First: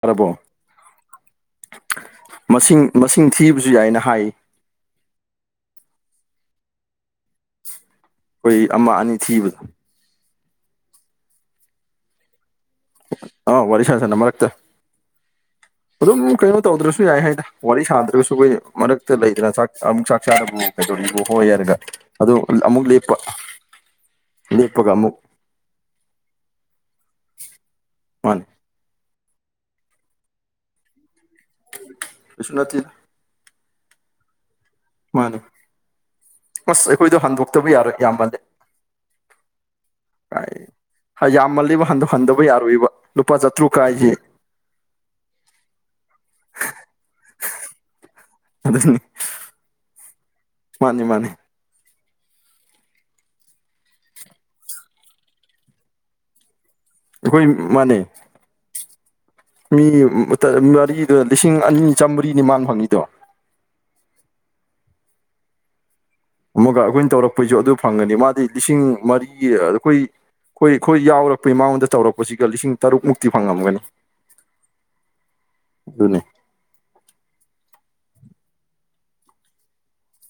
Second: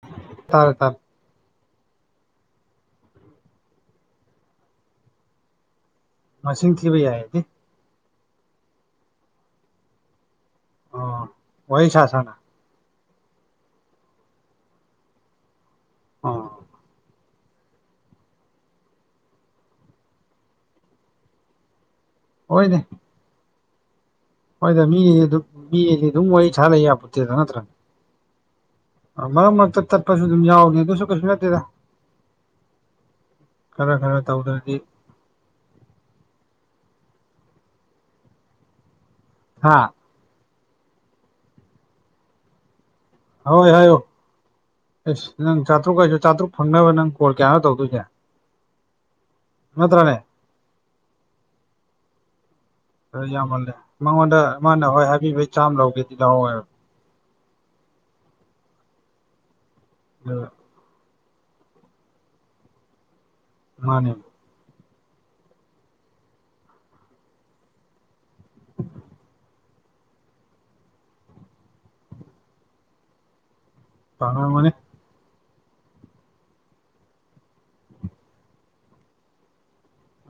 ꯇꯥꯔꯕꯣ ꯇꯥꯔꯦ ꯇꯥꯔꯦ ꯃꯁꯤꯡ ꯃꯁꯤꯡ ꯊꯤꯕꯁꯨ ꯌꯥꯏꯅ ꯍꯥꯏ ꯃꯁꯤꯡ ꯊꯤꯕ ꯌꯥꯏ ꯍꯥꯏꯗꯤ ꯑꯩꯈꯣꯏ ꯑꯃ ꯑꯅꯤ ꯊꯤꯕꯗꯣ ꯑꯣ ꯋꯥꯁꯁꯅ ꯑꯥꯎ ꯋꯥꯔꯤ ꯁꯥꯥꯟꯅ ꯁꯅ ꯃꯔꯛꯇ ꯑꯗꯨꯝ ꯀꯩꯅꯣ ꯑꯣ ꯇꯧꯗ꯭ꯔꯁꯨ ꯌꯥꯏ ꯍꯥꯏꯗꯅ ꯋꯥꯔꯤ ꯁꯥꯗ꯭ꯔꯒꯁꯨ ꯑꯩꯈꯣꯏ ꯃꯔꯛꯇ ꯂꯩꯗꯅ ꯆꯥꯛ ꯑꯃꯨꯛ ꯆꯥꯛ ꯆꯥꯕꯨ ꯀꯩꯗꯧꯔꯤꯕ ꯍꯣꯏ ꯍꯥꯏꯔꯒ ꯑꯗꯨ ꯑꯃꯨꯛ ꯍꯣꯏꯅꯦ ꯂꯦꯞꯄ ꯍꯣꯏꯗ ꯂꯦꯞꯄꯒ ꯃꯤ ꯑꯃꯨꯛ ꯃꯤꯗꯤ ꯑꯗꯨꯝ ꯋꯔꯤ ꯁꯥ ꯂꯩ ꯌꯥꯄꯣꯠꯇꯦꯗ ꯅꯠꯇ꯭ꯔꯅꯦ ꯃꯥꯅꯦ ꯃꯔꯛ ꯃꯔꯛꯇ ꯆꯠꯄꯁꯨ ꯑꯗꯨꯝ ꯌꯥꯎꯏ ꯑꯗꯨꯁꯨ ꯀꯩꯁꯨ ꯅꯠꯇꯦꯗ ꯀꯩꯁꯨ ꯅꯠꯇꯦ ꯈꯔ ꯈꯔ ꯇꯧꯗ꯭ꯔꯗꯤ ꯃꯥꯅꯦ ꯑꯁ ꯑꯩꯈꯣꯏꯗꯣ ꯍꯟꯗꯣꯛꯇꯕ ꯌꯥꯔꯣꯏ ꯌꯥꯝ ꯃꯜꯂꯦ ꯍꯥꯥ ꯀꯥꯏ ꯌꯥꯝꯃꯜꯂꯤꯕ ꯍꯟꯗ ꯍꯟꯗꯕ ꯌꯥꯔꯣꯏꯕ ꯂꯨꯄꯥ ꯍꯣꯏ ꯆꯥꯇ꯭ꯔꯨꯛ ꯍꯥꯏꯌꯣ ꯀꯥꯏꯁꯦ ꯑꯦꯁ ꯅꯪ ꯆꯥꯇ꯭ꯔꯨꯛ ꯀꯩꯁꯨ ꯆꯥꯇ꯭ꯔꯨꯛ ꯐꯪꯅꯕ ꯅꯪ ꯀꯣꯜ ꯀꯌꯥꯅꯣ ꯇꯧꯗꯣꯏꯁꯦ ꯑꯗꯨꯅꯤ ꯅꯥꯠꯇꯔꯥꯅꯦ ꯃꯥꯅꯤ ꯃꯥꯅꯤ [unintelligible] ꯍ ꯌꯥꯝꯃꯜꯂꯦ ꯃꯉꯣꯟꯗ ꯃꯥꯅ ꯍꯣꯏ ꯍꯥꯏꯕꯤꯕꯩ ꯆꯥꯝꯃ ꯂꯧꯒꯦꯗꯤ ꯂꯧ ꯍꯥꯢꯋꯣ ꯑꯩꯈꯣꯏ ꯃꯥꯅꯦ ꯃꯤ ꯑꯗꯨꯒ ꯃꯔꯤ ꯑꯗꯨ ꯂꯤꯁꯤꯡ ꯑꯅꯤ ꯆꯝꯃꯔꯤꯅꯤ ꯃꯥꯅ ꯐꯪꯉꯤꯗꯣ ꯃꯥꯅꯦ ꯑꯃꯨꯛꯒ ꯑꯩꯈꯣꯏꯅ ꯇꯧꯔꯛꯄꯩꯁꯨ ꯑꯗꯨ ꯐꯪꯒꯅꯤ ꯃꯥꯗꯤ ꯂꯤꯁꯤꯡ ꯃꯔꯤ ꯑꯩꯈꯣꯏ ꯑꯩꯈꯣꯏ ꯑꯩꯈꯣꯏ ꯌꯥꯎꯔꯛꯄꯩ ꯃꯉꯣꯟꯗ ꯇꯧꯔꯛꯄꯁꯤꯒ ꯂꯤꯁꯤꯡ ꯇꯔꯨꯛꯃꯨꯛꯇꯤ ꯐꯪꯉꯝꯒꯅꯤ ꯐꯪꯂꯝꯒꯅꯤ ꯑꯗꯨꯅꯦ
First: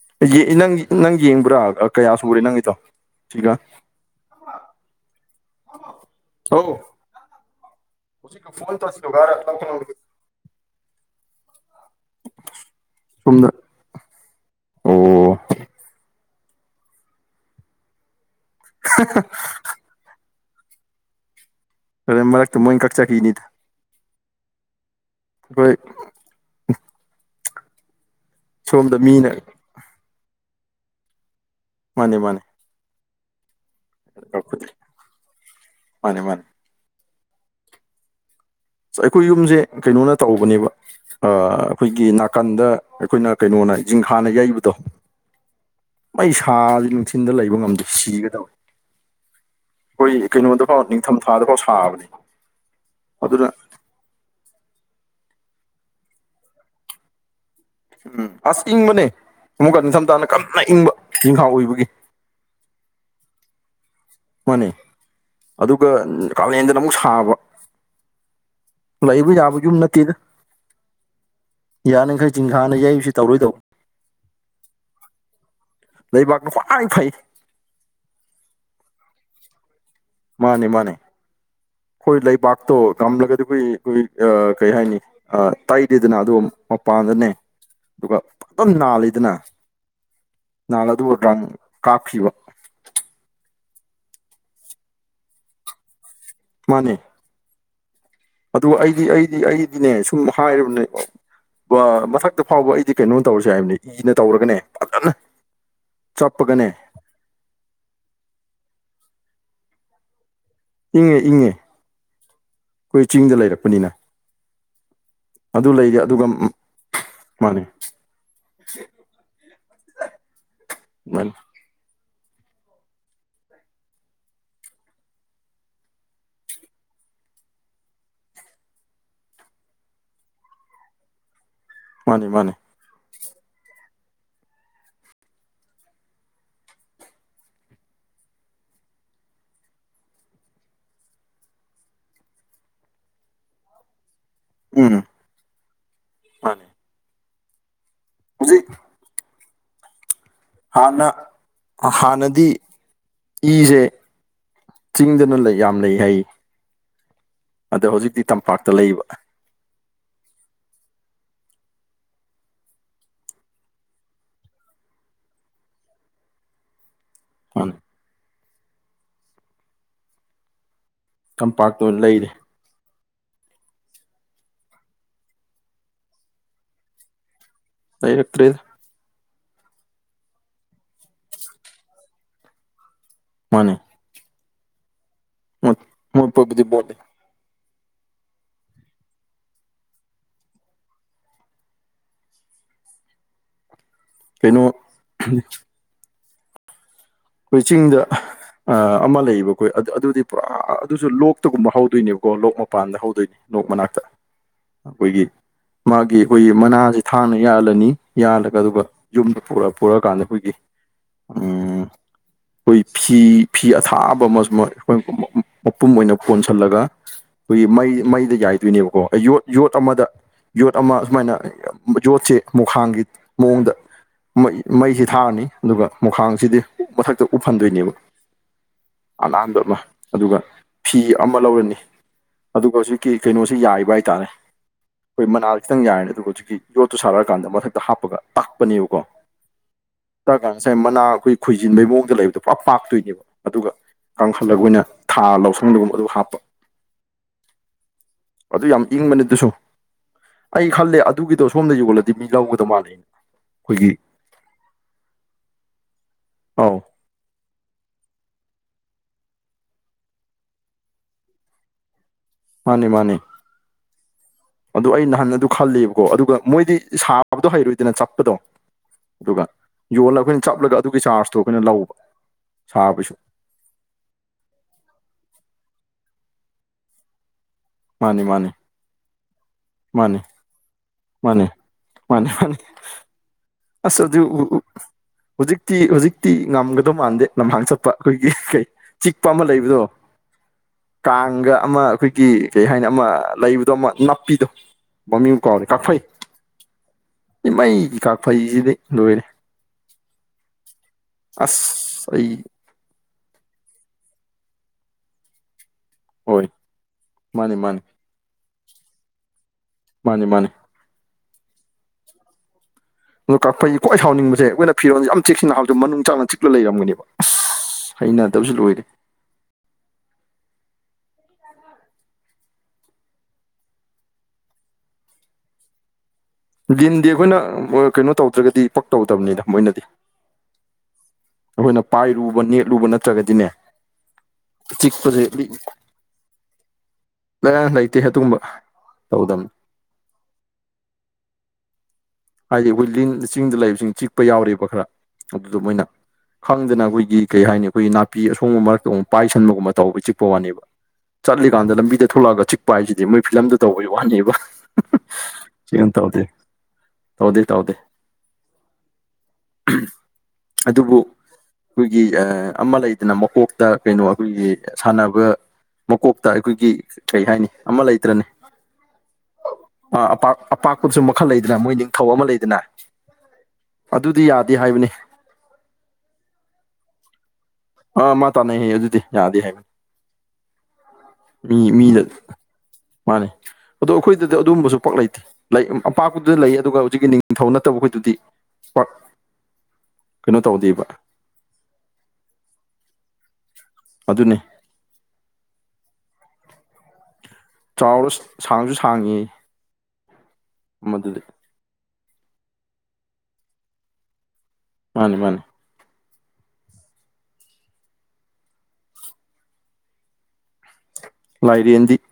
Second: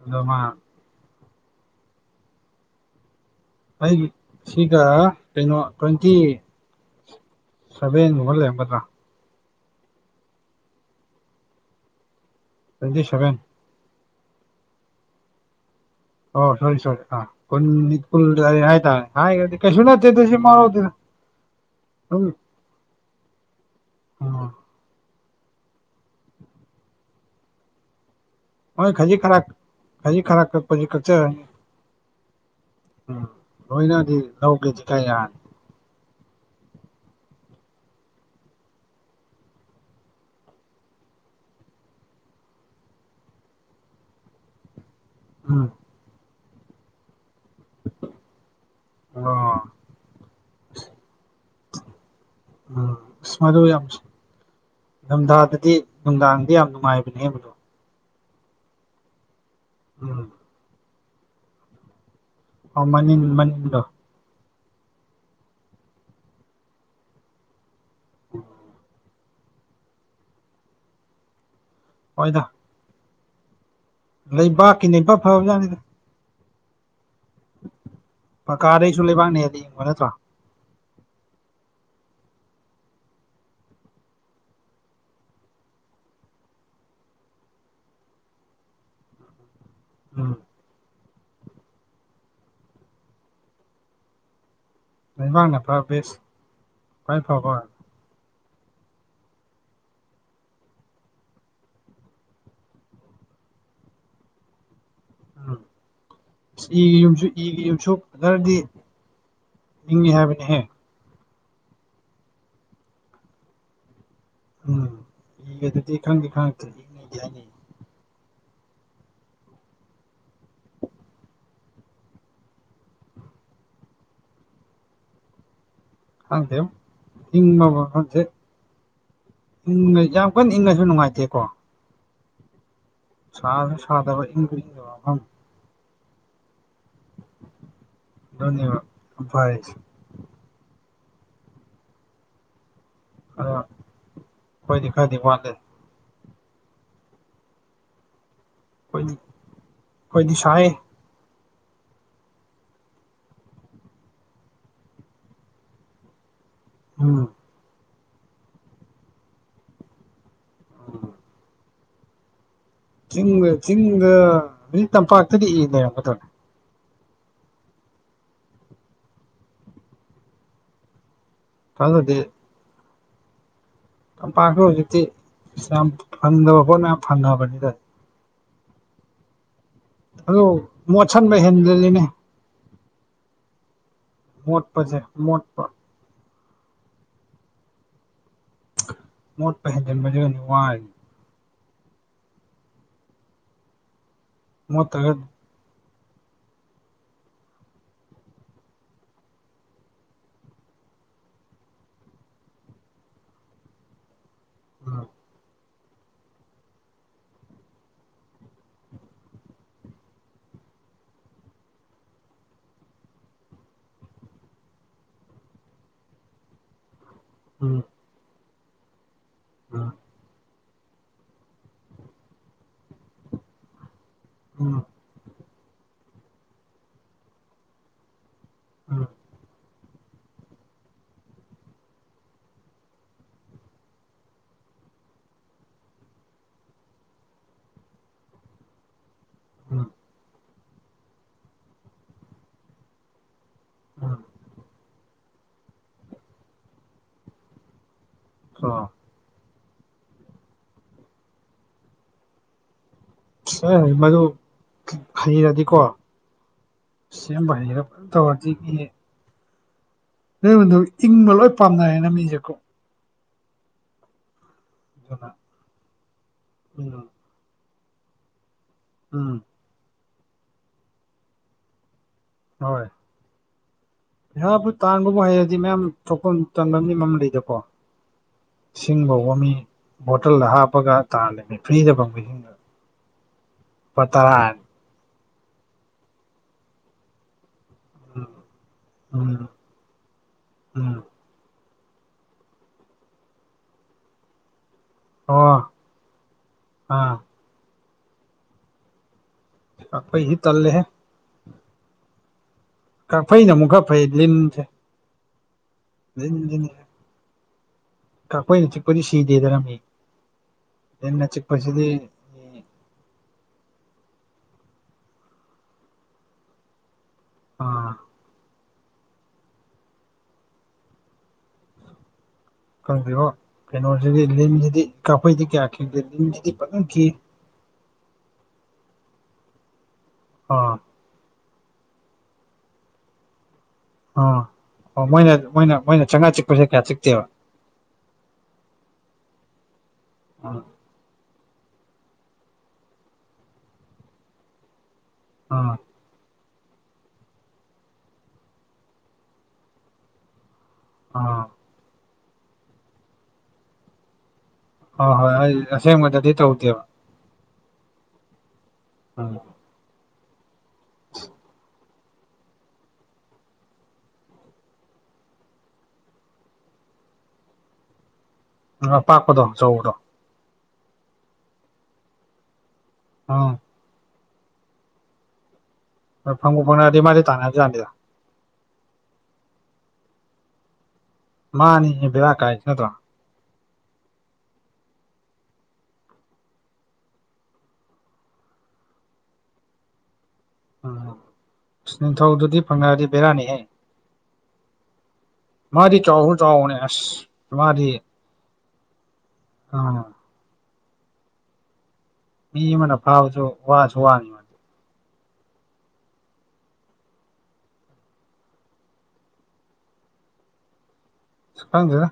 ꯑꯗꯣ ꯃꯥ ꯅꯪ ꯅꯪ ꯌꯦꯡꯕ꯭ꯔꯥ ꯀꯌꯥ ꯁꯨꯔꯦ ꯅꯪꯒꯤꯗꯣ ꯁꯤꯒ ꯑꯩ ꯁꯤꯒ ꯀꯩꯅꯣ ꯇ꯭ꯋꯦꯟꯇꯤ ꯑꯧ ꯁꯕꯦꯟ ꯒꯨꯝꯕ ꯍꯧꯖꯤꯛꯀ ꯂꯩꯔꯝꯒꯗꯔꯥ [inaudible] ꯇ꯭ꯋꯦꯟꯇꯤ ꯁꯚꯦꯟ ꯁꯣꯝꯗ ꯑꯣ ꯑꯣ ꯁꯣꯔꯤ ꯁꯣꯔꯤ ꯍꯥꯏ ꯇꯔꯦ ꯍꯥꯏ ꯀꯩꯁꯨ ꯅꯠꯇꯦ ꯑꯗꯨ ꯑꯣꯏꯁꯨ ꯃꯋꯥ ꯂꯧꯗꯦꯗ ꯑꯗꯨꯅꯦ ꯃꯔꯛꯇ ꯃꯣꯏꯅ ꯀꯛꯆꯈꯤꯅꯤꯗ ꯎꯝ ꯑꯩꯈꯣꯏ ꯃꯣꯏ ꯁꯣꯝꯗ ꯈꯖꯤ ꯃꯤꯅ ꯈꯔ ꯈꯖꯤ ꯈꯔ ꯊꯥꯛꯆꯔꯅꯤ ꯃꯥꯅꯦ ꯃꯥꯅꯦ ꯎꯝ ꯂꯣꯏꯅꯗꯤ ꯂꯧꯒꯦꯗꯤ ꯀꯥꯏ ꯌꯥꯔꯅꯤ ꯃꯥꯅꯤ ꯃꯥꯅꯤ ꯑꯩꯈꯣꯏ ꯌꯨꯝꯁꯦ ꯀꯩꯅꯣꯅ ꯇꯧꯕꯅꯦꯕ ꯑꯩꯈꯣꯏꯒꯤ ꯅꯥꯀꯟꯗ ꯑꯩꯈꯣꯏꯅ ꯀꯩꯅꯣꯅ ꯖꯤꯡꯒꯥꯅ ꯌꯩꯕꯗꯣ ꯎꯝ ꯃꯩ ꯁꯥꯗꯤ ꯅꯨꯡꯊꯤꯟꯗ ꯂꯩꯕ ꯉꯝꯗꯦ ꯁꯤꯒꯦ ꯇꯧꯏ ꯑꯣ ꯑꯩꯈꯣꯏ ꯀꯩꯅꯣꯗꯐꯥꯎ ꯅꯤꯡꯊꯝ ꯊꯥꯗꯐꯥꯎ ꯁꯥꯕꯅꯤ ꯎꯝ ꯑꯗꯨꯅ [inaudible] ꯅꯤꯡꯊꯝ ꯊꯥꯗꯗꯤ ꯅꯨꯡꯗꯥꯡꯗꯤ ꯌꯥꯝ ꯅꯨꯡꯉꯥꯏꯕꯅꯦ ꯎꯝ ꯑꯁ ꯏꯪꯕꯅꯦ ꯑꯃꯨꯛꯀ ꯎꯝ ꯅꯤꯡꯊꯝꯊꯥꯅ ꯀꯟꯅ ꯏꯪꯕ ꯅꯤꯡꯊꯝ ꯑꯣꯏꯕꯒꯤ ꯑꯥ ꯃꯅꯤꯡ ꯃꯅꯤꯡꯗꯣ ꯃꯥꯅꯦ ꯑꯗꯨꯒ ꯀꯥꯂꯦꯟꯗꯅ ꯑꯃꯨꯛ ꯁꯥꯕ ꯎꯝ [inaudible] ꯂꯩꯕ ꯌꯥꯕ ꯌꯨꯝ ꯅꯠꯇꯦꯗ ꯌꯥꯅꯈꯩ ꯍꯣꯏꯗ ꯆꯤꯡꯈꯥꯅ ꯌꯩꯕꯁꯤ ꯇꯧꯔꯣꯏꯗꯧꯅꯤ ꯂꯩꯕꯥꯛꯀꯤꯅ ꯏꯐ ꯐꯕꯖꯥꯠꯅꯤꯗ ꯂꯩꯕꯥꯛꯇ ꯈ꯭ꯋꯥꯏ ꯐꯩ ꯄꯀꯥꯗꯩꯁꯨ ꯂꯩꯕꯥꯛꯅꯦꯗꯤ ꯌꯦꯡꯕ ꯅꯠꯇ꯭ꯔꯣ ꯃꯥꯅꯦ ꯃꯥꯅꯦ ꯑꯩꯈꯣꯏ ꯂꯩꯕꯥꯛꯇꯣ ꯉꯝꯂꯒꯗꯤ ꯑꯩꯈꯣꯏ ꯀꯩ ꯍꯥꯏꯅꯤ ꯇꯩꯗꯦꯗꯅ ꯑꯗꯨ ꯃꯄꯥꯟꯗꯅꯦ ꯑꯗꯨꯒ ꯑꯗꯨꯝ ꯅꯥꯜꯂꯤꯗꯅ ꯎꯝ ꯅꯍꯥꯟ ꯑꯗꯨꯕꯨ ꯔꯝ ꯀꯥꯞꯈꯤꯕ [unintelligible] ꯃꯥꯅꯦ ꯈ꯭ꯋꯥꯏ ꯐꯕ ꯑꯗꯨ ꯑꯩꯗꯤ ꯑꯩꯗꯤ ꯑꯩꯗꯤꯅꯦ ꯁꯨꯝ ꯍꯥꯏꯔꯕꯅꯦ ꯃꯊꯛꯇ ꯐꯥꯎꯕ ꯑꯩꯗꯤ ꯀꯩꯅꯣ ꯇꯧꯔꯁꯦ ꯍꯥꯏꯕꯅꯤ ꯏꯅ ꯇꯧꯔꯒꯅꯦ ꯐꯖꯅ ꯎ ꯆꯞꯄꯒꯅꯦ ꯁꯤ ꯌꯨꯝꯁꯦ ꯏꯒꯤ ꯌꯨꯝꯁꯨꯨ ꯐꯖꯅꯗꯤ ꯏꯡꯉꯤ ꯍꯥꯏꯕꯅꯤꯍꯦ ꯏꯪꯉꯦ ꯏꯪꯉꯦ ꯑꯩꯈꯣꯏ ꯆꯤꯡꯗ ꯂꯩꯔꯛꯄꯅꯤꯅ ꯎꯝ ꯑꯗꯨ ꯏꯒꯗꯨꯗꯤ ꯂꯩꯗꯤ ꯑꯗꯨꯒ ꯈꯪꯗꯤ ꯈꯪꯉꯛꯇ꯭ꯔꯦ ꯏꯪꯉꯤꯗꯤ ꯍꯥꯏꯅꯩ ꯃꯥꯅꯤ ꯃꯥꯅꯤ ꯈꯪꯗꯦꯕꯣ ꯏꯪꯕ ꯃꯥꯐꯝꯁꯦ ꯌꯥꯝ ꯀꯟꯅ ꯏꯪꯉꯁꯨ ꯅꯨꯡꯉꯥꯏꯇꯦꯀꯣ ꯃꯥꯅꯦ ꯃꯥꯅꯦ ꯁꯥꯗ ꯁꯗꯕ ꯏ ꯑꯗꯨꯅꯦꯕꯥ ꯅꯨꯄꯥ ꯍꯥꯏꯁꯦ ꯑ ꯐꯣꯏꯅꯤ ꯎꯝ ꯈꯅꯤ ꯋꯥꯠꯂꯦ ꯍꯧꯖꯤ ꯍꯣꯏꯗꯤ ꯍꯣꯏꯗꯤ ꯁꯥꯏ ꯍꯥꯟꯅ ꯍꯥꯟꯅꯗꯤ ꯏꯁꯦ ꯆꯤꯡꯗꯅ ꯂꯩ ꯌꯥꯝ ꯂꯩ ꯍꯥꯏ ꯎꯝ ꯑꯗꯣ ꯍꯧꯖꯤꯛꯇꯤ ꯇꯝꯄꯥꯛꯇ ꯂꯩꯕ ꯎꯝ ꯆꯤꯡꯒ ꯆꯤꯡꯒ ꯍꯧꯖꯤꯛ ꯇꯝꯄꯥꯛꯇꯗꯤ ꯏ ꯂꯩꯔꯒꯗꯔꯅꯦ ꯃꫪꯦ ꯀꯝꯄꯥꯛꯇꯨ ꯑꯗꯨꯗꯤ ꯂꯩꯔꯦ ꯇꯝꯄꯥꯛꯁꯨ ꯍꯧꯖꯤꯛꯇꯤ ꯌꯥꯝ ꯐꯟꯗꯕ ꯈꯣꯠꯅ ꯌꯥꯝ ꯐꯅꯕꯅꯤꯗ ꯂꯩꯔꯛꯇꯔꯦꯗ ꯑꯗꯨ ꯃꯣꯠꯁꯤꯟꯕ ꯍꯦꯟꯒꯜꯂꯤꯅꯦ ꯃꯥꯅꯦ ꯃꯣꯠꯄꯁꯦ ꯃꯣꯠ ꯃꯣꯏ ꯄꯕꯗꯤꯕꯣ ꯃꯣꯠ ꯄ ꯃꯅꯅꯨꯡꯉꯥꯏ ꯀꯩꯅꯣ ꯃꯣꯠꯇ꯭ꯔꯒ ꯑꯩꯈꯣꯏ ꯆꯤꯡꯗ ꯑ ꯑꯃ ꯂꯩꯌꯦꯕ ꯑꯩꯈꯣꯏ ꯑꯗꯨꯗꯤ ꯄꯨꯔꯥ ꯑꯗꯨꯁꯨ ꯂꯣꯛꯇꯒꯨꯝꯕ ꯍꯧꯗꯣꯏꯅꯦꯕꯀꯣ ꯂꯣꯛ ꯃꯄꯥꯟꯗ ꯍꯧꯗꯣꯏꯅꯤ ꯅꯣꯛ ꯃꯅꯥꯛꯇ ꯎꯝ ꯑꯩꯈꯣꯏꯒꯤ ꯃꯥꯒꯤ ꯑꯩꯈꯣꯏꯒꯤ ꯃꯅꯥꯁꯤ ꯊꯥꯡꯅ ꯌꯥꯜꯂꯅꯤ ꯌꯥꯜꯂꯒ ꯑꯗꯨꯒ ꯌꯨꯝꯗ ꯄꯨꯔ ꯄꯨꯔꯛꯑꯀꯥꯟꯗ ꯑꯩꯈꯣꯏꯒꯤ ꯎꯝ ꯑꯩꯈꯣꯏ ꯐꯤ ꯐꯤ ꯑꯊꯥꯕ ꯑꯃ ꯑꯩꯈꯣꯏ ꯃꯄꯨꯝ ꯑꯣꯏꯅ ꯀꯣꯟꯁꯤꯜꯂꯒ ꯑꯩꯈꯣꯏꯒꯤ ꯎꯝ ꯃꯩ ꯃꯩꯗ ꯌꯥꯏꯗꯣꯏꯅꯦꯕꯀꯣ ꯑꯩ ꯌꯣꯠ ꯌꯣꯠ ꯑꯃꯗ ꯌꯣꯠ ꯑꯃ ꯁꯨꯃꯥꯏꯅ ꯌꯣꯠꯁꯦ ꯃꯨꯈꯥꯡꯒꯤ ꯃꯑꯣꯡꯗ ꯎꯝ ꯃꯩꯁꯤ ꯊꯥꯔꯅꯤ ꯑꯗꯨꯒ ꯃꯨꯈꯥꯡꯁꯤꯗꯤ ꯃꯊꯛꯇ ꯎꯞꯍꯟꯗꯣꯏꯅꯦꯕ ꯎꯝ ꯑꯅꯥꯟꯕ ꯑꯃ ꯑꯗꯨꯒ ꯐꯤ ꯑꯃ ꯂꯧꯔꯅꯤ ꯑꯗꯨꯒ ꯍꯧꯖꯤꯛꯀꯤ ꯀꯩꯅꯣꯁꯦ ꯌꯥꯏꯕ ꯍꯥꯏꯇꯥꯔꯦ ꯑꯩꯈꯣꯏ ꯃꯅꯥꯗꯣ ꯈꯤꯇꯪ ꯌꯥꯏ ꯑꯗꯨꯒ ꯍꯧꯖꯤꯛꯀꯤ ꯌꯣꯠꯇꯨ ꯁꯥꯔꯛꯑꯀꯥꯟꯗ ꯃꯊꯛꯇ ꯍꯥꯞꯄꯒ ꯇꯥꯛꯄꯅꯦꯕꯀꯣ ꯎꯝ ꯉꯁꯥꯏ ꯃꯅꯥ ꯑꯩꯈꯣꯏ ꯈꯣꯏꯖꯤꯟꯕꯩ ꯃꯑꯣꯡꯗ ꯂꯩꯕꯗꯣ ꯄꯨꯔꯥ ꯄꯥꯛꯇꯣꯏꯅꯦꯕ ꯑꯗꯨꯒ ꯎꯝ ꯀꯔ ꯈꯜꯂꯒ ꯑꯩꯈꯣꯏꯅ ꯊꯥ ꯂꯧꯁꯪꯗꯒꯨꯝꯕ ꯑꯗꯨ ꯍꯥꯞꯄ ꯑꯗꯨ ꯌꯥꯝ ꯑꯣ ꯏꯪꯕꯅꯤ ꯑꯗꯨꯁꯨ ꯑꯩ ꯈꯜꯂꯦ ꯑꯗꯨꯒꯤꯗꯣ ꯁꯣꯝꯗ ꯌꯣꯜꯂꯗꯤ ꯃꯤ ꯂꯧꯒꯗꯕ ꯃꯥꯜꯂꯦ ꯁ ꯍ ꯑꯩꯈꯣꯏꯒꯤ ꯃꯗꯨ ꯍꯩꯔꯗꯤꯀꯣ ꯑꯧ ꯁꯦꯝꯕ ꯍꯩꯔ ꯇꯧꯔꯗꯤ ꯃꯤꯑꯣꯏꯕꯗꯣ ꯏꯪꯕ ꯂꯣꯏ ꯄꯥꯝꯅꯔꯦꯅ ꯃꯤꯁꯦꯀꯣ ꯃꯥꯅꯤ ꯃꯥꯅꯤ ꯑꯗꯨ ꯑꯩ ꯅꯍꯥꯟ ꯑꯗꯨꯅ ꯑꯗꯨ ꯈꯂꯕꯀꯣ ꯑꯗꯨꯒ ꯃꯣꯏꯗꯤ ꯎꯝ ꯁꯥꯕꯗꯣ ꯍꯩꯔꯣꯏꯏꯗꯅ ꯆꯠꯄꯗꯣ ꯎꯝ ꯑꯗꯨꯒ ꯌꯣꯜꯂꯒ ꯑꯩꯈꯣꯏꯅ ꯆꯞꯂꯒ ꯑꯗꯨꯒꯤ ꯆꯥꯔꯖꯇꯣ ꯑꯩꯈꯣꯏꯅ ꯂꯧꯕ ꯍꯣꯏ ꯁꯥꯕꯩꯁꯨ ꯄꯩꯁꯥꯕꯨꯨ ꯇꯥꯟꯕꯕꯨ ꯍꯩꯔꯗꯤ ꯃꯌꯥꯝ ꯊꯣꯛꯐꯝ ꯇꯥꯟꯕꯝꯗꯤ ꯃꯌꯥꯝ ꯂꯩꯗꯀꯣ ꯃꯥꯅꯤ ꯃꯥꯅꯤ ꯏꯁꯤꯡ ꯐꯥꯎꯕ ꯃꯤ ꯃꯥꯅꯤ ꯕꯣꯇꯜꯗ ꯍꯥꯞꯄꯒ ꯃꯥꯅꯤ ꯇꯥꯜꯂꯤꯃꯤ ꯐ꯭ꯔꯤꯗ ꯃꯥꯅꯤ ꯐꯪꯕꯁꯤꯡꯗ ꯃꯥꯅꯤ ꯑꯁ ꯑꯗꯨ ꯍꯧꯖꯤꯛꯇꯤ ꯍꯧꯖꯤꯛꯇꯤ ꯉꯝꯒꯗꯧ ꯃꯥꯟꯗꯦ ꯂꯝꯍꯥꯡ ꯆꯠ ꯑꯩꯈꯣꯏꯒꯤ ꯎꯝ ꯀꯩ ꯆꯤꯛꯄ ꯑꯃ ꯎꯝ ꯂꯩꯕꯗꯣ ꯎꯝ ꯀꯥꯡꯒ ꯑꯃ ꯑꯩꯈꯣꯏꯒꯤ ꯀꯩ ꯍꯥꯏꯅꯤ ꯑꯃ ꯂꯩꯕꯗꯣ ꯑꯃ ꯅꯥꯞꯄꯤꯗꯣ ꯃꯃꯤꯡ ꯑꯣ ꯀꯥꯎꯔꯦ ꯀꯥꯐꯩ ꯑꯥ ꯃꯩꯒꯤ ꯀꯥꯐꯩꯁꯤꯗꯤꯩ ꯂꯣꯏꯔꯦ ꯑꯍꯤ ꯆꯜꯂꯦꯍꯦ ꯑꯁ ꯑꯩ ꯀꯥꯛꯐꯩꯅ ꯑꯃꯨꯛ ꯈꯔ ꯐꯩ ꯂꯤꯟꯁꯦ ꯍꯣꯏ ꯂꯖ ꯃꯥꯅꯤ ꯃꯥꯅꯤ ꯀꯈꯣꯏꯅ ꯆꯤꯛꯄꯗꯤ ꯁꯤꯗꯦꯗꯔꯝꯃꯤ ꯃꯥꯅꯦ ꯃꯥꯅꯦ ꯂꯤꯟꯅ ꯆꯤꯛꯄꯁꯤꯗꯤ ꯑꯗꯣ ꯀꯛꯄꯩ ꯀꯣꯏ ꯍꯥꯎꯅꯤꯡꯕꯁꯦ ꯑꯩꯈꯣꯏꯅꯤꯔꯣꯟꯁꯦ ꯌꯥꯝ ꯆꯦꯛꯁꯤꯟꯟꯅꯕꯗꯣ ꯃꯅꯨꯡꯅꯨꯡ ꯆꯅ ꯆꯤꯛꯂ ꯂꯩꯔꯒꯅꯦꯕ ꯑꯁ ꯑꯥ ꯍꯩꯅꯗꯕꯁꯨ ꯂꯣꯏꯔꯦ ꯈꯪꯗ꯭ꯔꯤꯕꯣ ꯀꯩꯅꯣꯁꯤꯗꯤ ꯂꯤꯟꯁꯤꯗꯤ ꯀꯥꯐꯩꯗꯤ ꯀꯌꯥ ꯈꯦꯡꯗꯦ ꯂꯤꯁꯤꯗꯤ ꯟꯗꯤ ꯑꯩꯈꯣꯏꯅ ꯀꯩꯅꯣ ꯇꯧꯗ꯭ꯔꯒꯗꯤ ꯄꯛ ꯇꯧꯗꯕꯅꯤꯅ ꯃꯣꯏꯅꯗꯤ ꯑ ꯑꯩꯈꯣꯏꯅ ꯄꯥꯏꯔꯨꯕ ꯅꯦꯠꯂꯨꯕ ꯅꯠꯇ꯭ꯔꯒꯗꯤꯅꯦ ꯑ ꯑ ꯆꯤꯛꯄꯁꯦ ꯃꯣꯏꯅ ꯃꯣꯏꯅ ꯃꯣꯏꯅ ꯆꯥꯉꯥꯛꯑꯒ ꯆꯤꯛꯄꯁꯦ ꯀꯌꯥ ꯆꯤꯛꯇꯦꯕ ꯂ ꯂꯩꯇꯦ ꯑꯗꯨꯒꯨꯝꯕ ꯇꯧꯗꯝꯕꯅꯤ ꯑ ꯍꯥꯏꯗꯤ ꯑꯩꯈꯣꯏ ꯂꯤꯟ ꯆꯤꯡꯗ ꯂꯩꯕꯁꯤꯡ ꯆꯤꯛꯄ ꯌꯥꯎꯔꯤꯕ ꯈꯔ ꯑꯗꯨꯗ ꯑꯥ ꯃꯣꯏꯅ ꯈꯪꯗꯅ ꯑꯩꯈꯣꯏꯒꯤ ꯀꯩ ꯍꯥꯏꯅꯤ ꯑꯩꯈꯣꯏꯒꯤ ꯅꯥꯄꯤ ꯑꯁꯣꯡꯕ ꯃꯔꯛꯇ ꯑꯃꯨꯛ ꯄꯥꯏꯁꯟꯕꯒꯨꯝꯕ ꯇꯧꯕ ꯆꯤꯛꯄ ꯋꯥꯅꯦꯕ ꯑꯥ ꯆꯠꯂꯤꯀꯥꯟꯗ ꯂꯝꯕꯤꯗ ꯊꯣꯛꯂꯛꯑꯒ ꯆꯤꯛꯄ ꯍꯥꯏꯁꯤꯗꯤ ꯃꯣꯏ ꯐꯤꯂꯝꯗ ꯇꯧꯕꯩ ꯋꯥꯅꯦꯕ ꯍꯣꯏ ꯍꯣꯏ ꯑꯩ ꯁꯤꯅ ꯇꯧꯗꯦ ꯑꯁꯦꯡꯕꯗꯗꯤ ꯇꯧꯗꯦꯕ ꯇꯧꯗꯦ ꯇꯩꯗꯦ ꯑ ꯑꯗꯨꯕꯨ ꯑꯩꯈꯣꯏꯒꯤ ꯑ ꯑꯃ ꯂꯩꯗꯅ ꯃꯀꯣꯛꯇ ꯀꯩꯅꯣ ꯑꯩꯈꯣꯏꯒꯤ ꯁꯥꯟꯅꯕ ꯃꯀꯣꯛꯇ ꯑꯩꯈꯣꯏꯒꯤ ꯀꯩ ꯍꯥꯏꯅꯤ ꯑꯃ ꯂꯩꯇꯔꯅꯦ ꯎ ꯑꯄꯥꯛꯄꯗꯣ ꯑꯆꯧꯕꯗꯣ ꯄꯥꯛ ꯑꯄꯥꯛꯄꯁꯨ ꯃꯈꯜ ꯂꯩꯗꯅ ꯃꯣꯏ ꯅꯤꯡꯊꯧ ꯑꯃ ꯂꯩꯗꯅ ꯑꯥ ꯑꯗꯨꯗꯤ ꯌꯥꯗꯦ ꯍꯥꯏꯕꯅꯤ ꯍꯣꯏ ꯐꯪꯕꯨ ꯐꯪꯔꯗꯤ ꯇꯥꯟꯅꯕꯖꯥꯟꯅꯤꯗ ꯑꯥ ꯃꯥ ꯇꯥꯅꯩꯌꯦ ꯑꯗꯨꯗꯤ ꯌꯥꯗꯤ ꯍꯥꯏꯃꯤꯅꯤ ꯃꯤ ꯃꯤꯅ ꯃꯥꯅꯤꯅꯦ ꯕꯦꯔꯥ ꯀꯥꯏꯁꯦ ꯅꯠꯇ꯭ꯔꯣ ꯃꯥꯅꯦ ꯑꯗꯣ ꯑꯩꯈꯣꯏꯗꯗꯤ ꯑꯗꯨꯝꯕꯁꯨ ꯄꯛ ꯂꯩꯇꯦ ꯂꯩ ꯑꯄꯥꯛꯄꯗꯨꯗ ꯂꯩ ꯑꯗꯨꯒ ꯍꯧꯖꯤꯛꯀꯤ ꯅꯤꯡꯊꯧ ꯅꯠꯇꯕ ꯑꯩꯈꯣꯏꯗꯨꯗꯤ ꯄꯛ ꯀꯩꯅꯣ ꯇꯧꯕꯗꯤ ꯎꯝ ꯅꯤꯡꯊꯧꯗꯨꯗꯤ ꯐꯪꯉꯛꯑꯗꯤ ꯕꯦꯔꯥꯅꯤ ꯑꯗꯨꯅꯦ ꯃꯥꯗꯤ ꯆꯥꯎꯁꯨ ꯆꯥꯎꯥꯎꯅꯦꯁ ꯆꯥꯎꯔꯥꯎꯔ ꯁꯥꯡꯁꯨ ꯁꯥꯡꯉꯤ ꯑ ꯎꯝ ꯑꯗꯨꯗꯤ ꯃꯤ ꯑꯃꯅ ꯐꯥꯕꯁꯨ ꯋꯥꯁꯨ ꯋꯥꯅꯤ ꯃꯥꯗꯤ ꯃꯥꯅꯦ ꯃꯥꯅꯦ ꯂꯥꯏꯔꯦꯟꯗꯤ ꯁꯨꯈꯪꯗꯔ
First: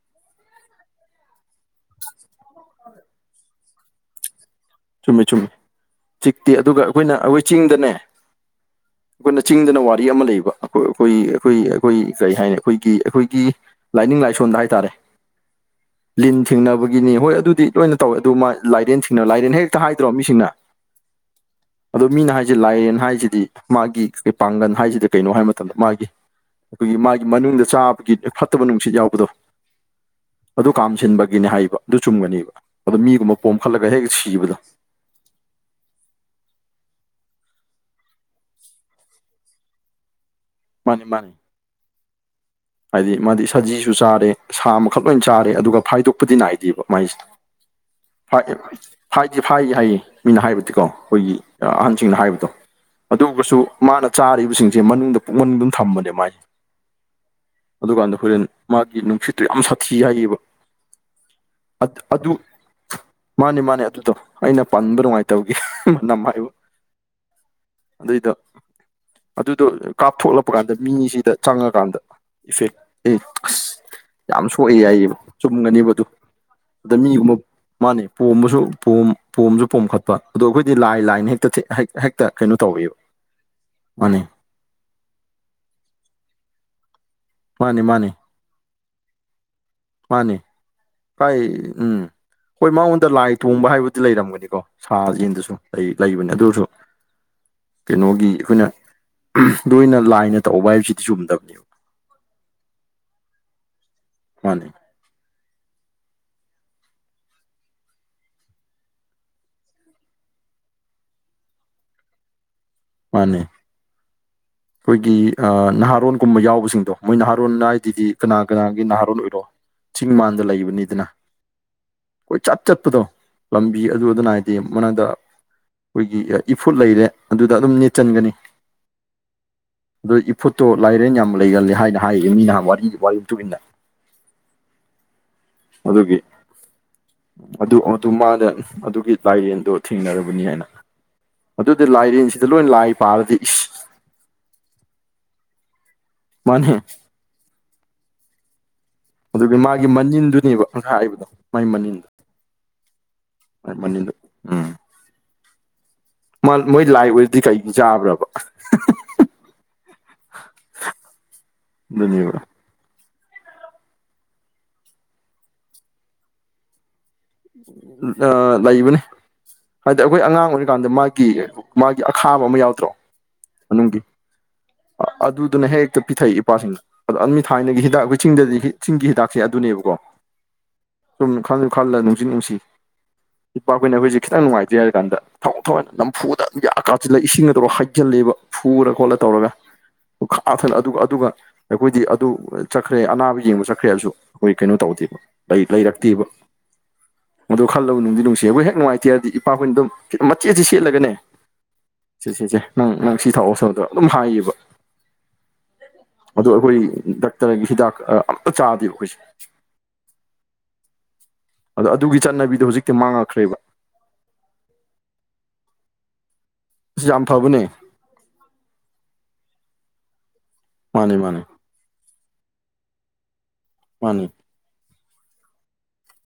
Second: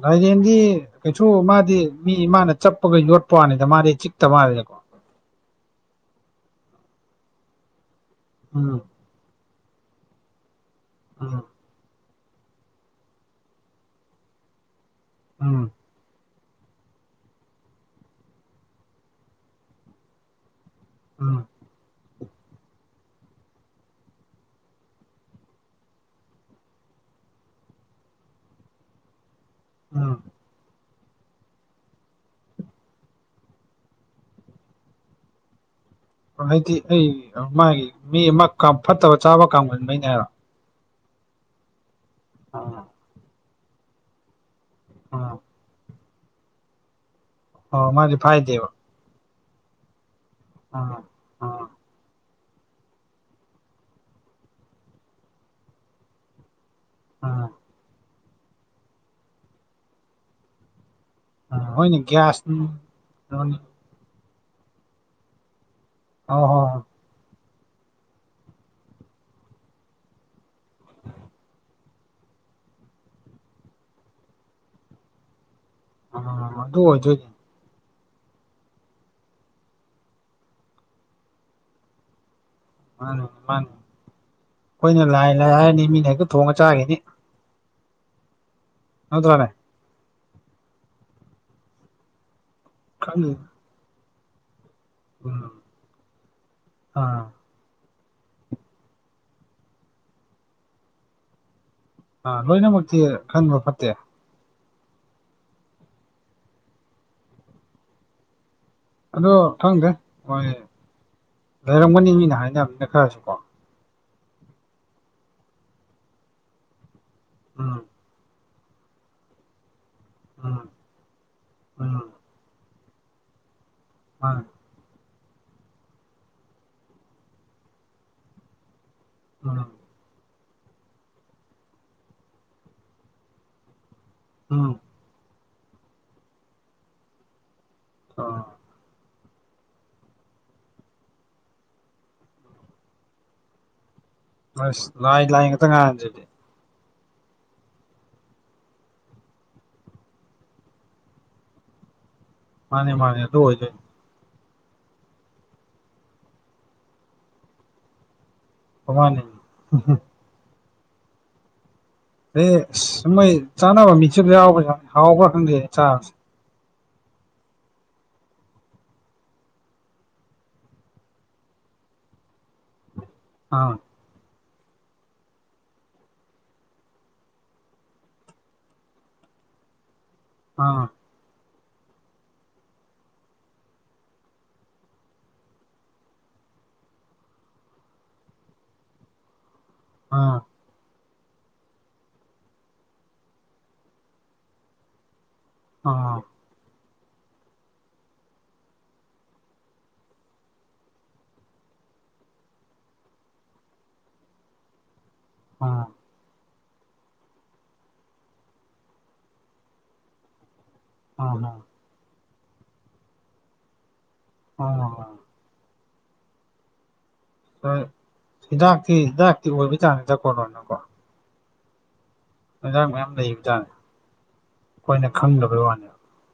ꯂꯩꯥꯏꯔꯦꯟꯗꯤ ꯀꯩꯁꯨ ꯃꯥꯗꯤ ꯃꯤ ꯃꯥꯅ ꯆꯞꯄꯒ ꯌꯣꯠꯄ ꯋꯥꯅꯤꯗ ꯃꯥꯗꯤ ꯆꯤꯛꯇ ꯃꯥꯜꯂꯦꯗꯀꯣ ꯆꯨꯝꯃꯦ ꯆꯨꯝꯃꯤ ꯆꯤꯛꯇꯦ ꯑꯗꯨꯒ ꯑꯩꯈꯣꯏꯅ ꯑꯩꯈꯣꯏ ꯆꯤꯡꯗꯅꯦ ꯎꯝ ꯑꯩꯈꯣꯏꯅ ꯆꯤꯡꯗꯅ ꯋꯥꯔꯤ ꯑꯃ ꯂꯩꯕ ꯑꯩꯈꯣꯏ ꯎꯝ ꯑꯩꯈꯣꯏ ꯑꯩꯈꯣꯏ ꯑꯩꯈꯣꯏ ꯀꯔꯤ ꯍꯥꯏꯅꯤ ꯑꯩꯈꯣꯏꯒꯤ ꯑꯩꯈꯣꯏꯒꯤ ꯂꯥꯏꯅꯤꯡ ꯂꯥꯏꯁꯣꯟꯗ ꯍꯥꯏꯇꯥꯔꯦ ꯎꯝ ꯂꯤꯟ ꯊꯤꯡꯅꯕꯒꯤꯅꯤ ꯍꯣꯏ ꯑꯗꯨꯗꯤ ꯂꯣꯏꯅ ꯇꯧꯋꯦ ꯑꯗꯨ ꯃꯥ ꯂꯥꯏꯔꯦꯟ ꯊꯤꯡꯅꯕ ꯂꯥꯏꯔꯦꯟ ꯍꯦꯛ ꯍꯥꯏꯗ꯭ꯔꯣ ꯃꯤꯁꯤꯡꯅ ꯎꯝ ꯑꯗꯣ ꯃꯤꯅ ꯍꯥꯏꯁꯤ ꯂꯥꯏꯔꯦꯟ ꯍꯥꯏꯁꯤꯗꯤ ꯃꯥꯒꯤ ꯀꯩ ꯄꯥꯡꯒꯟ ꯍꯥꯏꯁꯤꯗꯤ ꯀꯩꯅꯣ ꯍꯥꯏꯕ ꯃꯇꯝꯗ ꯃꯥꯒꯤ ꯑꯩꯈꯣꯏꯒꯤ ꯃꯥꯒꯤ ꯃꯅꯨꯡꯗ ꯆꯥꯕꯒꯤ ꯐꯠꯇꯕ ꯅꯨꯡꯁꯤꯠ ꯌꯥꯎꯕꯗꯣ ꯎꯝ ꯑꯗꯨ ꯀꯥꯝꯁꯤꯟꯕꯒꯤꯅꯤ ꯍꯥꯏꯕ ꯑꯗꯨ ꯆꯨꯝꯒꯅꯦꯕ ꯑꯗꯣ ꯃꯤꯒꯨꯝꯕ ꯄꯣꯝꯈꯠꯂꯒ ꯍꯦꯛ ꯁꯤꯕꯗꯣ ꯍꯥꯏꯗꯤ ꯑꯩ ꯃꯥꯒꯤ ꯃꯤ ꯑꯃ ꯐꯠꯇꯕ ꯆꯥꯕ ꯀꯥꯡꯕꯨꯉꯩꯅꯦ ꯍꯥꯏꯕꯣ ꯃꯥꯅꯤ ꯃꯥꯅꯤ ꯑ ꯍꯥꯏꯗꯤ ꯃꯥꯗꯤ ꯁꯖꯤꯁꯨ ꯆꯥꯔꯦ ꯁꯥ ꯃꯈꯈꯛ ꯂꯣꯏ ꯎꯝ ꯆꯥꯔꯦ ꯑꯗꯨꯒ ꯐꯥꯏꯗꯣꯛꯄꯗꯤ ꯅꯥꯏꯗꯦꯕ ꯃꯥꯏꯁꯦ ꯑꯣ ꯃꯥꯗꯤ ꯐ ꯐꯥꯏꯗꯦꯕ ꯐꯥꯏꯗꯤ ꯐꯥꯏ ꯍꯥꯏꯌꯦ ꯃꯤꯅ ꯍꯥꯏꯕꯗꯤꯀꯣ ꯎꯝ ꯑꯩꯈꯣꯏꯒꯤ ꯎꯝ ꯑꯍꯟꯁꯤꯡꯅ ꯍꯥꯏꯕꯗꯣ ꯑꯗꯨꯒꯁꯨ ꯃꯥꯅ ꯆꯥꯔꯤꯕꯁꯤꯡꯁꯦ ꯃꯅꯨꯡꯗ ꯄꯨꯛ ꯃꯅꯨꯡꯗ ꯑꯗꯨꯝ ꯊꯝꯕꯅꯦ ꯃꯥꯏꯁꯦ ꯑꯥ ꯑꯗꯨꯀꯥꯟꯗ ꯍꯣꯔꯦꯟ ꯃꯥꯒꯤ ꯅꯨꯡꯁꯤꯠꯇꯨ ꯌꯥꯝ ꯁꯥꯊꯤ ꯍꯥꯏꯌꯦꯕ ꯎꯝ ꯍꯣꯏꯅꯦ ꯑꯗꯨ ꯒ꯭ꯌꯥꯁ ꯎꯝ ꯍꯣꯏ ꯃꯥꯅꯦ ꯃꯥꯅꯦ ꯑꯗꯨꯗ ꯑꯩꯅ ꯄꯟꯕ ꯅꯨꯡꯉꯥꯏꯇꯕꯒꯤ ꯅꯃꯥꯏ ꯍꯣꯏ ꯍꯣꯏ ꯑꯗꯨꯏꯗ ꯑꯗꯨꯗꯣ ꯀꯥꯞꯊꯣꯛꯂꯛꯄ ꯀꯥꯟꯗ ꯃꯤꯁꯤꯗ ꯆꯪꯉꯀꯥꯟꯗ ꯏꯐꯦꯛ ꯑ ꯌꯥꯝ ꯁꯣꯛꯑꯦ ꯍꯥꯏꯏꯌꯦꯕ ꯆꯨꯝꯒꯅꯤꯕ ꯑꯗꯨ ꯑꯗ ꯑꯣꯏꯗꯣꯏꯅꯤ ꯃꯤꯒꯨꯝꯕ ꯃꯥꯅꯤ ꯄꯣꯝꯕꯁꯨ ꯄꯣꯝ ꯄꯣꯝꯁꯨ ꯄꯣꯝꯈꯠꯄ ꯑꯗꯣ ꯑꯩꯈꯣꯏꯗꯤ ꯂꯥꯏ ꯂꯥꯏꯅ ꯍꯦꯛꯇ ꯍꯦꯛ ꯀꯩꯅꯣ ꯇꯧꯕꯤꯌꯨ ꯃꯥꯅꯤꯅꯦ ꯃꯥꯅꯤꯅꯦ ꯑꯩꯈꯣꯏꯅ ꯂꯥꯏ ꯂꯥꯏ ꯍꯥꯏꯔꯅꯤ ꯃꯤꯅ ꯍꯦꯛꯇ ꯊꯣꯡꯉꯒ ꯆꯥꯈꯤꯅꯤ ꯃꯥꯅꯤ ꯃꯥꯅꯤ [inaudible] ꯃꯥꯅꯤ ꯍꯥꯏ ꯎꯝ ꯍꯣꯏ ꯃꯉꯣꯟꯗ ꯈꯪꯗꯦ ꯂꯥꯏ ꯇꯣꯡꯕ ꯍꯥꯏꯕꯗꯤ ꯂꯩꯔꯝꯒꯅꯤꯀꯣ ꯁꯥ ꯎꯝ ꯌꯦꯟꯗꯨꯁꯨ ꯂꯩ ꯂꯩꯕꯅꯦ ꯑꯗꯨꯁꯨ ꯑꯥ ꯀꯩꯅꯣꯒꯤ ꯑꯩꯈꯣꯏꯅ ꯅꯣꯏꯅ ꯂꯥꯏꯅ ꯇꯧꯕ ꯍꯥꯏꯕꯁꯤꯗꯤ ꯆꯨꯝꯗꯕꯅꯤꯕ ꯑ ꯂꯣꯏꯅꯃꯛꯇꯤ ꯈꯟꯕ ꯐꯠꯇꯦ ꯃꯥꯅꯦ ꯑꯗꯣ ꯈꯪꯗꯦ ꯃꯣꯏ ꯂꯩꯔꯝꯒꯅꯤ ꯃꯤꯅ ꯍꯥꯏꯅꯕ ꯅ ꯃꯥꯅꯦ ꯑꯩꯈꯣꯏꯒꯤ ꯅꯍꯥꯔꯣꯟꯒꯨꯝꯕ ꯌꯥꯎꯕꯁꯤꯡꯗꯣ ꯃꯣꯏ ꯅꯍꯥꯔꯣꯟ ꯎꯝ ꯍꯥꯏꯗꯨꯗꯤ ꯀꯅꯥ ꯀꯅꯥꯒꯤ ꯅꯍꯥꯔꯣꯟ ꯑꯣꯏꯔꯣ ꯆꯤꯡ ꯃꯥꯟꯗ ꯎꯝ ꯂꯩꯕꯅꯤꯗꯅ ꯎꯝ ꯀꯣꯏꯆꯠ ꯆꯠꯄꯗꯣ ꯂꯝꯕꯤ ꯑꯗꯨ ꯑꯗꯨꯅ ꯃꯥꯅꯦ ꯍꯥꯏꯗꯤ ꯃꯗ ꯑꯩꯈꯣꯏꯒꯤ ꯏꯐꯨꯠ ꯂꯩꯔꯦ ꯑꯗꯨ ꯗ ꯑꯗꯨꯝ ꯅꯅꯤꯠꯆꯟꯒꯅꯤ ꯑ ꯑꯗꯨꯣ ꯏꯐꯨꯠꯇꯣ ꯂꯥꯏꯔꯦꯟ ꯌꯥꯝ ꯂꯩꯒꯂꯦ ꯍꯥꯏꯅ ꯍꯥꯏꯌꯦ ꯃꯤ ꯅꯍꯥꯟ ꯋꯥꯔꯤ ꯃꯇꯨꯡꯨꯟꯅ ꯎꯝ ꯑꯗꯨꯒꯤ ꯑꯗꯨ ꯑꯗꯨ ꯑꯥ ꯃꯥꯅ ꯑꯗꯨꯒꯤ ꯂꯥꯏꯔꯦꯟꯗꯣ ꯊꯦꯡꯅꯔꯕꯅꯤ ꯑꯗꯨꯗꯤ ꯂꯥꯏꯔꯦꯟꯁꯤꯗ ꯂꯣꯏ ꯂꯥꯏ ꯄꯥꯂꯗꯤ ꯏꯁ ꯑ ꯂꯥꯏ ꯂꯥꯏ ꯉꯥꯛꯛꯇ ꯉꯥꯡꯖꯗꯤ ꯃꯥꯅꯦꯍꯦ ꯑꯗꯨꯒꯤ ꯃꯥꯒꯤ ꯃꯅꯤꯟꯗꯨꯅꯦꯕ [unintelligible] ꯍꯥꯏꯕꯗꯣ ꯃꯥꯒꯤ ꯃꯅꯤꯟ ꯃꯥꯅꯦ ꯃꯥꯅꯦ ꯑꯗꯨ ꯑꯣꯏꯗꯣꯏꯅꯤ ꯎꯝ ꯃꯣꯏ ꯂꯥꯏ ꯑꯣꯏꯔꯗꯤ ꯀꯩ ꯆꯥꯕ꯭ꯔꯕ [unintelligible] [unintelligible] ꯁꯨꯝꯃꯩ ꯆꯥꯅꯕ ꯃꯤꯆꯞꯁ ꯍꯥꯎꯕ ꯌꯥ ꯍꯥꯎꯕ꯭ꯔꯥ ꯈꯪꯗꯦ ꯆꯥꯕꯁꯦ ꯑ ꯂꯥꯛꯕꯅꯦ ꯍꯥꯏꯗꯤ ꯑꯩꯈꯣꯏ ꯑꯉꯥꯡ ꯑꯣꯏꯔꯤꯀꯥꯟꯗ ꯃꯥꯒꯤ ꯃꯥꯒꯤ ꯑꯈꯥꯕ ꯑꯃ ꯌꯥꯎꯗ꯭ꯔꯣ ꯑꯥ ꯃꯅꯨꯡꯒꯤ ꯑꯗꯨꯗꯅ ꯍꯦꯛꯇ ꯄꯤꯊꯛꯏ ꯏꯄꯥꯁꯤꯡꯅ ꯑꯗꯣ ꯑꯗꯨ ꯊꯥꯏꯅꯒꯤ ꯍꯤꯗꯥꯛ ꯑꯩꯈꯣꯏ ꯆꯤꯡꯗꯗꯤ ꯆꯤꯡꯒꯤ ꯍꯤꯗꯥꯛꯁꯦ ꯑꯗꯨꯅꯦꯕꯀꯣ ꯑꯥ ꯁꯨꯝ ꯈꯜꯂ ꯈꯜꯂ ꯅꯨꯡꯁꯨ ꯅꯨꯡꯁꯤ ꯏꯄꯥꯈꯣꯏꯅ ꯑꯩꯈꯣꯏꯁꯦ ꯈꯤꯇꯪ ꯅꯨꯡꯉꯥꯏꯇ꯭ꯔꯦ ꯍꯥꯏ ꯀꯥꯟꯗ ꯊꯋꯥꯏ ꯊꯋꯥꯏ ꯅꯝꯐꯨꯗ ꯑꯗꯨꯝ ꯀꯥꯁꯤꯜꯂ ꯏꯁꯤꯡꯗꯧꯔꯒ ꯍ ꯍꯥꯏꯖꯤꯜꯂꯦꯕ ꯐꯨꯔ ꯈꯣꯠꯂ ꯇꯧꯔꯒ ꯑꯥ [unintelligible] ꯑꯗꯨꯒ ꯑꯗꯨꯒ ꯑꯩꯈꯣꯏꯗꯤ ꯑꯗꯨ ꯆꯠꯈ꯭ꯔꯦ ꯑꯅꯥꯕ ꯌꯦꯡꯕ ꯆꯠꯈ꯭ꯔꯦ ꯍꯥꯏꯁꯨ ꯑꯩꯈꯣꯏ ꯀꯩꯅꯣ ꯇꯧꯗꯦꯕ ꯑꯥ ꯂꯩꯔꯛꯇꯦꯕ ꯑꯥ ꯃꯗꯨꯣ ꯈꯜꯂꯨ ꯅꯨꯡꯗꯤ ꯅꯨꯡꯁꯤ ꯑꯩꯈꯣꯏ ꯍꯦꯛ ꯅꯨꯡꯉꯥꯏꯇꯦꯔꯗꯤ ꯏꯄꯥꯈꯣꯏꯅ ꯑꯗꯨꯝ ꯃꯆꯦꯠꯦ ꯁꯦꯠꯂꯒꯅꯦ ꯁꯤ ꯁꯤꯁꯦ ꯅꯪ ꯅꯪ ꯁꯤ ꯊꯥꯛꯑꯣꯁꯨꯗ ꯑꯗꯨꯝ ꯍꯥꯏꯌꯦꯕ ꯎꯝ ꯑꯗ ꯑꯩꯈꯣꯏ ꯗꯥꯛꯇꯔꯒꯤ ꯍꯤꯗꯥꯛ ꯑꯝꯇ ꯆꯥꯗꯦꯕ ꯑꯩꯈꯣꯏꯁꯦ ꯎꯝ ꯎꯝ ꯑꯗꯣ ꯑꯗꯨꯒꯤ ꯆꯠꯅꯕꯤꯗꯣ ꯍꯧꯖꯤꯛꯇꯤ ꯃꯥꯡꯉꯛꯈ꯭ꯔꯦꯕ ꯑꯣ ꯌꯥꯝꯝ ꯐꯕꯅꯤ ꯍꯣꯏ ꯍꯤꯗꯥꯛꯇꯤ ꯍꯤꯗꯥꯛꯇꯤ ꯑꯣꯏꯕ ꯆꯥꯅꯤꯗ ꯀꯣꯂꯣꯅꯀꯣ ꯃꯥꯅꯦ ꯃꯥꯅꯦ ꯌꯦꯟꯖꯥꯡ ꯃꯌꯥꯝ ꯂꯩ ꯖꯥꯡ ꯃꯥꯅꯤ ꯑꯩꯈꯣꯏꯅ ꯈꯪꯗꯕꯩ ꯋꯥꯅꯦ